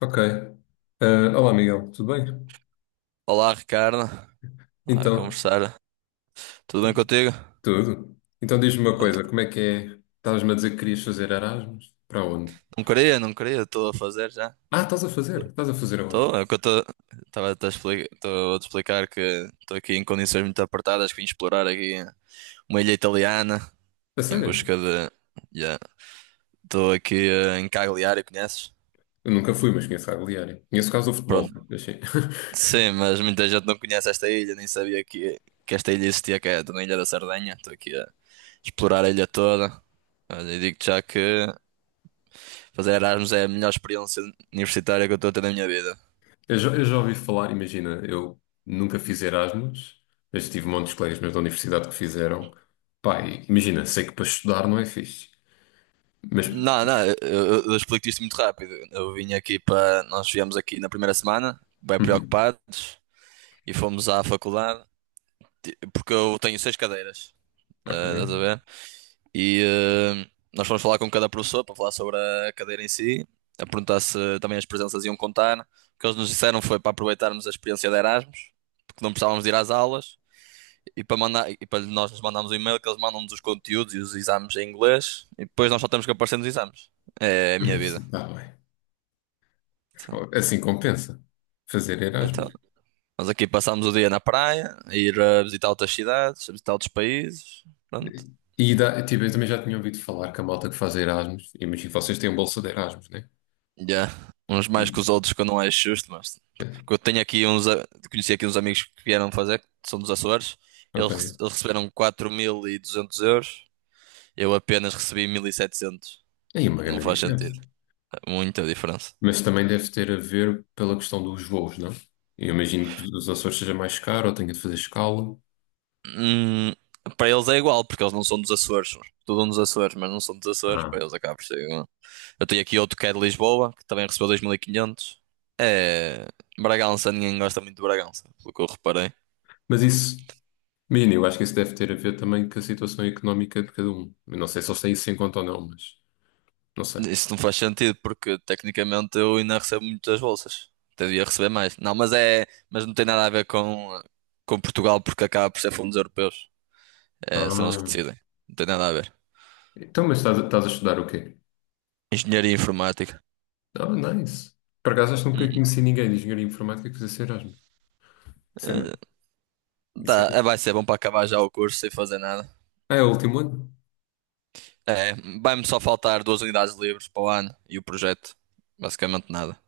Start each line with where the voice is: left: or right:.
left: Ok. Ah, olá, Miguel, tudo bem?
right: Olá, Ricardo. Olá,
left: Então,
right: conversar. Tudo
left: t-
right: bem contigo?
left: tudo. Então diz-me uma coisa,
right: Pronto,
left: como é que é? Estavas-me a dizer que querias fazer Erasmus? Para onde?
right: não queria, não queria, estou a fazer já.
left: Ah, estás a fazer? Estás a fazer aonde?
right: Estou, é o que eu estou. Estava a te explicar, estou a te explicar que estou aqui em condições muito apertadas, que vim explorar aqui uma ilha italiana
left: A
right: em
left: sério?
right: busca de. Yeah. Estou aqui em Cagliari, conheces?
left: Eu nunca fui, mas conheço a Agliária. Conheço o caso do futebol,
right: Pronto,
left: achei.
right: sim, mas muita gente não conhece esta ilha, nem sabia que esta ilha existia, que é na Ilha da Sardenha. Estou aqui a explorar a ilha toda. Olha, e digo-te já que fazer Erasmus é a melhor experiência universitária que eu estou a ter na minha vida.
left: Eu já ouvi falar, imagina, eu nunca fiz Erasmus, mas tive montes de colegas meus da universidade que fizeram. Pá, e imagina, sei que para estudar não é fixe, mas.
right: Não, não, eu explico-te isto muito rápido. Eu vim aqui para. Nós viemos aqui na primeira semana, bem
left: Uhum,
right: preocupados, e fomos à faculdade, porque eu tenho seis cadeiras,
left: ok.
right: estás a ver? E eh, nós fomos falar com cada professor para falar sobre a cadeira em si, a perguntar se também as presenças iam contar. O que eles nos disseram foi para aproveitarmos a experiência de Erasmus, porque não precisávamos de ir às aulas e para nós lhes mandarmos o e-mail que eles mandam-nos os conteúdos e os exames em inglês e depois nós só temos que aparecer nos exames. É a minha
left: Isso,
right: vida.
left: está bem.
right: Então,
left: Assim compensa fazer
right: então,
left: Erasmus.
right: nós aqui passamos o dia na praia, a ir a visitar outras cidades, a visitar outros países. Pronto.
left: E dá, tipo, eu também já tinha ouvido falar que a malta que faz Erasmus, imagino que vocês têm um bolsa de Erasmus, né?
right: Yeah. Uns mais que
left: Sim.
right: os outros que eu não acho justo, mas
left: Pois,
right: porque eu tenho aqui uns, conheci aqui uns amigos que vieram fazer, que são dos Açores.
left: ok.
right: Eles receberam 4.200 euros. Eu apenas recebi 1.700.
left: Aí é uma
right: Não
left: grande
right: faz
left: diferença.
right: sentido. É muita diferença.
left: Mas também deve ter a ver pela questão dos voos, não? Eu imagino que os Açores seja mais caro ou tenha de fazer escala.
right: Hum, para eles é igual, porque eles não são dos Açores. Estudam nos Açores, mas não são dos Açores. Para
left: Ah.
right: eles acaba por ser igual. Eu tenho aqui outro que é de Lisboa, que também recebeu 2.500. É... Bragança, ninguém gosta muito de Bragança, pelo que eu reparei.
left: Mas isso, menino, eu acho que isso deve ter a ver também com a situação económica de cada um. Eu não sei se eles têm isso em conta ou não, mas não sei.
right: Isso não faz sentido, porque tecnicamente eu ainda recebo muitas bolsas. Até devia receber mais. Não, mas é... Mas não tem nada a ver com Portugal, porque acaba por ser fundos europeus. É, são eles que
left: Ah.
right: decidem. Não tem nada a ver.
left: Então, mas estás a estudar o quê?
right: Engenharia informática.
left: Ah, nice. Por acaso acho que nunca
right: Uhum.
left: conheci ninguém de engenharia informática que fizesse Erasmus.
right: Eh,
left: Isso é.
right: Tá, vai ser bom para acabar já o curso sem fazer nada.
left: Ah, é o último ano?
right: É, vai-me só faltar duas unidades livres para o ano e o projeto. Basicamente nada.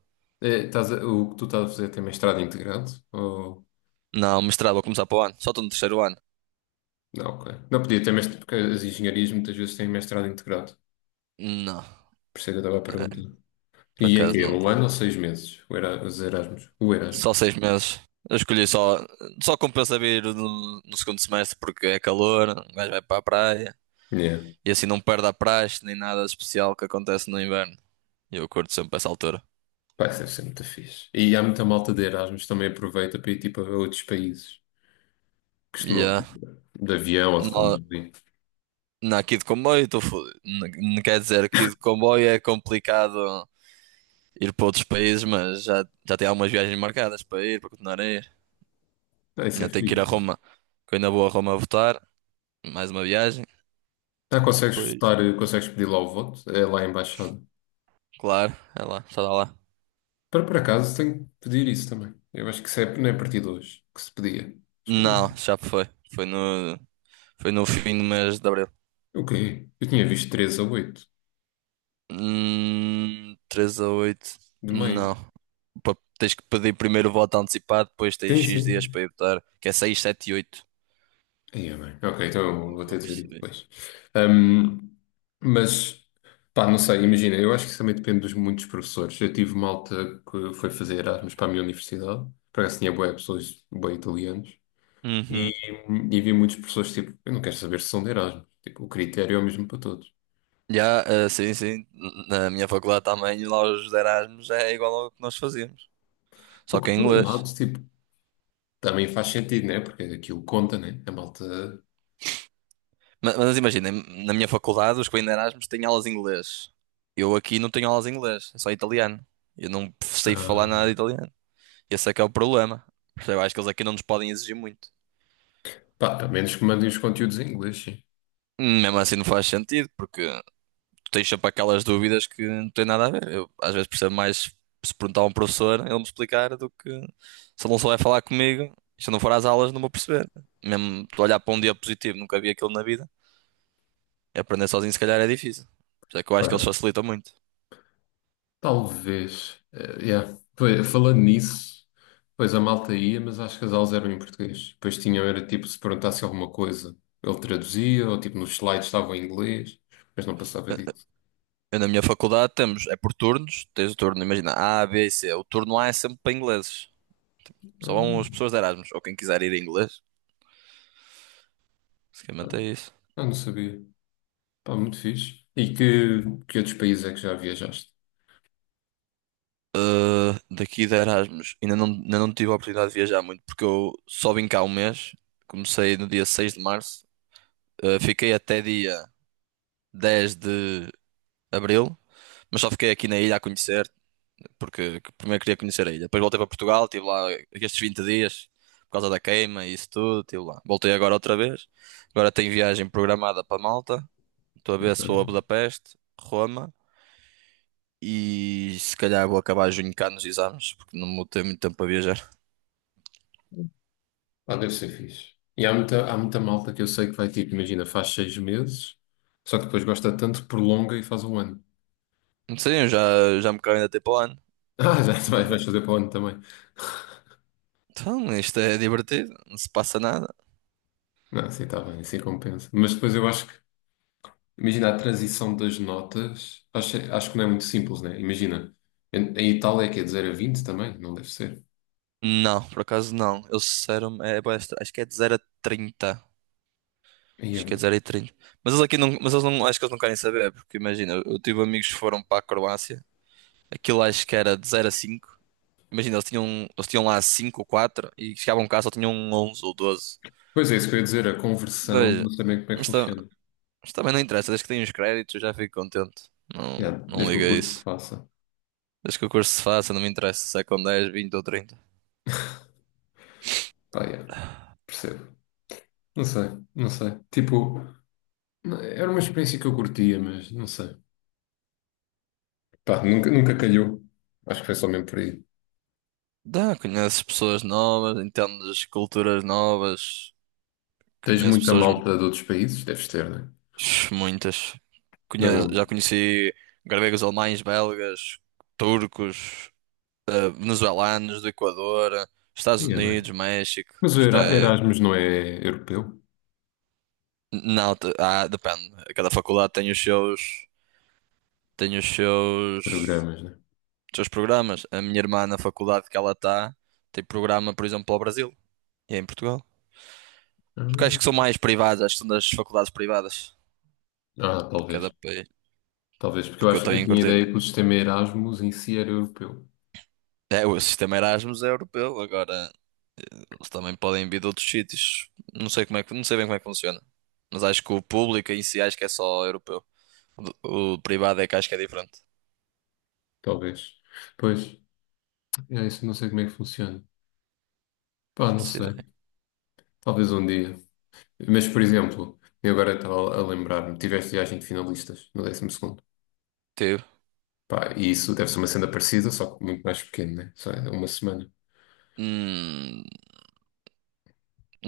left: É, o que tu estás a fazer tem mestrado integrado? Ou.
right: Não, mestrado vou começar para o ano. Só estou no terceiro ano.
left: Não, ok. Não podia ter mestrado, porque as engenharias muitas vezes têm mestrado integrado.
right: Não,
left: Por isso é que eu estava a
right: é,
left: perguntar.
right: por
left: E é
right: acaso
left: que é
right: não
left: um ano
right: tenho.
left: ou 6 meses? Os Erasmus. O Erasmus.
right: Só 6 meses. Eu escolhi só. Só compensa vir no segundo semestre porque é calor, o gajo vai para a praia
left: Yeah.
right: e assim não perde a praxe nem nada de especial que acontece no inverno. E eu curto sempre essa altura.
left: Vai deve ser muito fixe. E há muita malta de Erasmus também aproveita para ir tipo a outros países. Costumam
right: Yeah.
left: de avião ou de
right: No,
left: comboio.
right: na, aqui de comboio estou fodido. Quer dizer, aqui de comboio é complicado ir para outros países, mas já tenho algumas viagens marcadas para ir, para continuar a ir.
left: Ah, isso é
right: Ainda tenho que ir a
left: fixe.
right: Roma, que eu ainda vou a Roma votar. Mais uma viagem.
left: Ah, consegues
right: Depois,
left: votar, consegues pedir lá o voto? É lá a embaixada.
right: claro, é lá, está lá.
left: Para por acaso tenho que pedir isso também. Eu acho que isso é, não é a partir de hoje que se pedia. Acho que era
right: Não, já foi. Foi no, foi no fim do mês de abril.
left: o quê? Eu tinha visto 13 a oito
right: 3 a oito.
left: de
right: Não.
left: maio.
right: Tens que pedir primeiro o voto antecipado, depois tens
left: Sim,
right: X dias
left: sim.
right: para ir votar, que é 6, 7 e 8.
left: Aí é bem. Ok, então eu
right: Pelo
left: vou
right: que eu
left: ter de ver isso
right: percebi.
left: depois. Ahm, mas, pá, não sei, imagina, eu acho que isso também depende dos muitos professores. Eu tive malta que foi fazer Erasmus para a minha universidade, para acaso tinha boas pessoas, boas italianos,
right: Uhum.
left: e, e vi muitos professores tipo, eu não quero saber se são de Erasmus. Tipo, o critério é o mesmo para todos.
right: Já, sim, sim. Na minha faculdade também, lá os Erasmus é igual ao que nós fazíamos.
left: O
right: Só
left: que,
right: que em
left: por um lado,
right: inglês.
left: tipo, também faz sentido, né? Porque aquilo conta, né? A malta.
right: Mas imaginem, na minha faculdade, os que vêm de Erasmus têm aulas em inglês. Eu aqui não tenho aulas em inglês, é só italiano. Eu não sei
left: Ah,
right: falar nada de italiano. Esse é que é o problema. Eu acho que eles aqui não nos podem exigir muito.
left: pá, a menos que mandem os conteúdos em inglês, sim.
right: Mesmo assim não faz sentido, porque tu tens sempre aquelas dúvidas que não têm nada a ver. Eu às vezes percebo mais se perguntar a um professor, ele me explicar, do que se ele não souber falar comigo, se eu não for às aulas não vou perceber. Mesmo tu olhar para um diapositivo, nunca vi aquilo na vida. Aprender sozinho se calhar é difícil. Por isso é que eu acho que eles
left: Ora,
right: facilitam muito.
left: talvez. Yeah. Pois, falando nisso, pois a malta ia, mas acho que as aulas eram em português. Depois tinham, era tipo, se perguntasse alguma coisa, ele traduzia, ou tipo, nos slides estavam em inglês, mas não passava disso.
right: Eu, na minha faculdade temos, é por turnos, tens o turno, imagina, A, B e C. O turno A é sempre para ingleses. Só
left: Ah,
right: vão as pessoas de Erasmus, ou quem quiser ir em inglês. Basicamente é isso.
left: ah, não sabia. Pá, muito fixe. E que outros países é que já viajaste?
right: Daqui de Erasmus, ainda não, tive a oportunidade de viajar muito, porque eu só vim cá um mês. Comecei no dia 6 de março. Fiquei até dia 10 de abril, mas só fiquei aqui na ilha a conhecer, porque primeiro queria conhecer a ilha. Depois voltei para Portugal, estive lá estes 20 dias por causa da queima e isso tudo, estive lá. Voltei agora outra vez. Agora tenho viagem programada para Malta. Estou a ver se vou a Budapeste, Roma e se calhar vou acabar junho cá nos exames, porque não vou ter muito tempo para viajar.
left: Pá, deve ser fixe. E há muita malta que eu sei que vai tipo, imagina, faz 6 meses, só que depois gosta tanto que prolonga e faz um ano.
right: Não sei, eu já me caio ainda tempo ano.
left: Ah, já te
right: Agora,
left: vais fazer para o ano também.
right: então, isto é divertido, não se passa nada.
left: Não, assim está bem, assim compensa. Mas depois eu acho que, imagina, a transição das notas, acho que não é muito simples, né? Imagina, em Itália é que é de 0 a 20 também? Não deve ser.
right: Não, por acaso não. Eu disseram, acho que é de 0 a 30.
left: Aí é
right: Acho que é
left: bem.
right: 0,30. Mas eles aqui não, mas eles não, acho que eles não querem saber, porque imagina, eu tive amigos que foram para a Croácia, aquilo acho que era de 0 a 5. Imagina, eles tinham lá 5 ou 4 e chegavam cá só tinham 11 ou 12.
left: Pois é, isso que eu ia dizer, a conversão,
right: Mas,
left: não sei bem como é que
right: mas, ta-
left: funciona.
right: mas também não interessa, desde que tenho os créditos eu já fico contente. Não,
left: Yeah,
right: não
left: desde que o
right: liga a
left: curso se
right: isso.
left: faça.
right: Desde que o curso se faça, não me interessa se é com 10, 20 ou 30.
left: Pá, yeah, percebo. Não sei, não sei. Tipo, não, era uma experiência que eu curtia, mas não sei. Pá, nunca, nunca calhou. Acho que foi só mesmo por aí.
right: Dá, conheces pessoas novas, entendes culturas novas,
left: Tens
right: conheço
left: muita
right: pessoas.
left: malta de outros países? Deves ter, né?
right: Muitas.
left: Da
right: Já
left: onde?
right: conheci gregos, alemães, belgas, turcos, venezuelanos, do Equador, Estados
left: Sim, é bem.
right: Unidos, México.
left: Mas o
right: Isto é.
left: Erasmus não é europeu?
right: Não, ah, depende. Cada faculdade tem os seus, tem os seus,
left: Programas, né?
right: os seus programas. A minha irmã, na faculdade que ela está, tem programa, por exemplo, para o Brasil e é em Portugal. Porque acho que são
left: Ah,
right: mais privadas, acho que são das faculdades privadas
left: ah,
right: de cada
left: talvez.
right: país.
left: Talvez, porque eu
right: Porque eu
left: acho
right: tenho
left: eu
right: em
left: tinha a
right: curtir.
left: ideia que o sistema Erasmus em si era europeu.
right: É, o sistema Erasmus é europeu, agora. Eles também podem vir de outros sítios. Não sei como é que, não sei bem como é que funciona. Mas acho que o público em si acho que é só europeu. O privado é que acho que é diferente.
left: Talvez. Pois, é isso, não sei como é que funciona. Pá, não
right: Faço
left: sei.
right: ideia.
left: Talvez um dia. Mas, por exemplo, eu agora estava a lembrar-me, tiveste viagem de finalistas no 12.º.
right: Teve.
left: Pá, e isso deve ser uma cena parecida, só que muito mais pequeno, né? Só é uma semana.
right: Hum,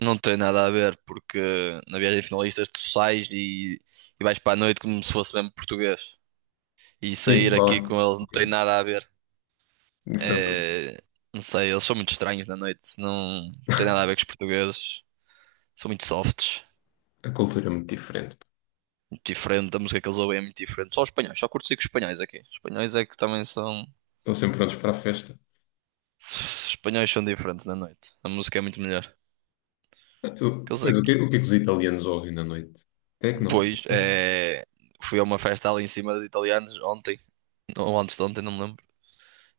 right: não tem nada a ver porque na viagem de finalistas tu sais e vais para a noite como se fosse mesmo português. E
left: Sim,
right: sair aqui
left: lá.
right: com eles não tem
left: É.
right: nada a ver.
left: Isso,
right: É, não sei, eles são muito estranhos na noite. Não tem nada a ver com os portugueses. São muito softs.
left: a cultura é muito diferente.
right: Muito diferente, a música que eles ouvem é muito diferente. Só os espanhóis, só curto com espanhóis aqui. Os espanhóis é que também são.
left: Estão sempre prontos para a festa.
right: Os espanhóis são diferentes na noite. A música é muito melhor.
left: Ah,
right: Aqueles
left: pois, o que,
right: aqui.
left: o que é que os italianos ouvem na noite? Tecno.
right: Pois, é. Fui a uma festa ali em cima dos italianos ontem. Ou antes de ontem, não me lembro.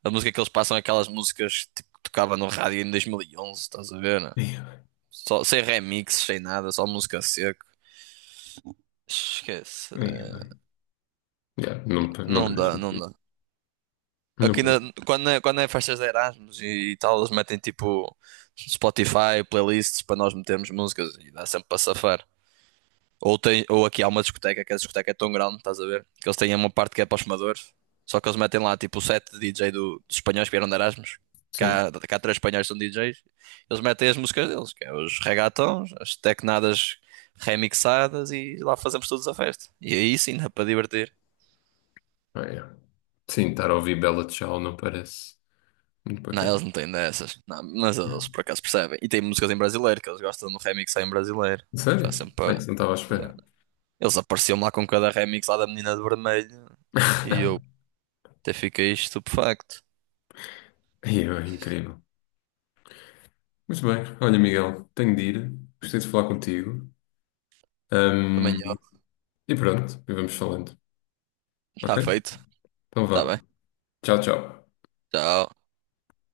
right: A música que eles passam é aquelas músicas tipo, que tocava no rádio em 2011, estás a ver, né?
left: Yeah,
right: Só, sem remixes, sem nada, só música seco. Esquece.
left: yeah, man. Yeah, não, não
right: Não
left: parece
right: dá,
left: muito
right: não
left: fixe.
right: dá.
left: Não
right: Aqui
left: parece.
right: na- quando é festas de Erasmus e, tal, eles metem tipo Spotify, playlists para nós metermos músicas e dá sempre para safar. Ou aqui há uma discoteca, que é a discoteca é tão grande, estás a ver? Que eles têm uma parte que é para os fumadores, só que eles metem lá tipo o set de DJ dos espanhóis que vieram de Erasmus.
left: Sim.
right: Cá três espanhóis que são DJs, eles metem as músicas deles, que é os regatons, as tecnadas remixadas e lá fazemos todos a festa. E aí sim dá para divertir.
left: Ah, yeah. Sim, estar a ouvir Bella Ciao não parece muito
right: Não,
left: bacana.
right: eles não têm dessas. Não, mas eles por acaso percebem. E tem músicas em brasileiro, que eles gostam do remix só em brasileiro. Faz
left: Sério?
right: sempre
left: Ah,
right: para...
left: isso não estava à espera.
right: Eles apareciam lá com cada remix lá da menina de vermelho. E eu até fiquei estupefacto.
left: Yeah, é incrível. Muito bem. Olha, Miguel, tenho de ir. Gostei de falar contigo.
right: Também eu.
left: E pronto, e vamos falando.
right: Está
left: Ok?
right: feito.
left: Então
right: Está
left: vá.
right: bem.
left: Tchau, tchau.
right: Tchau.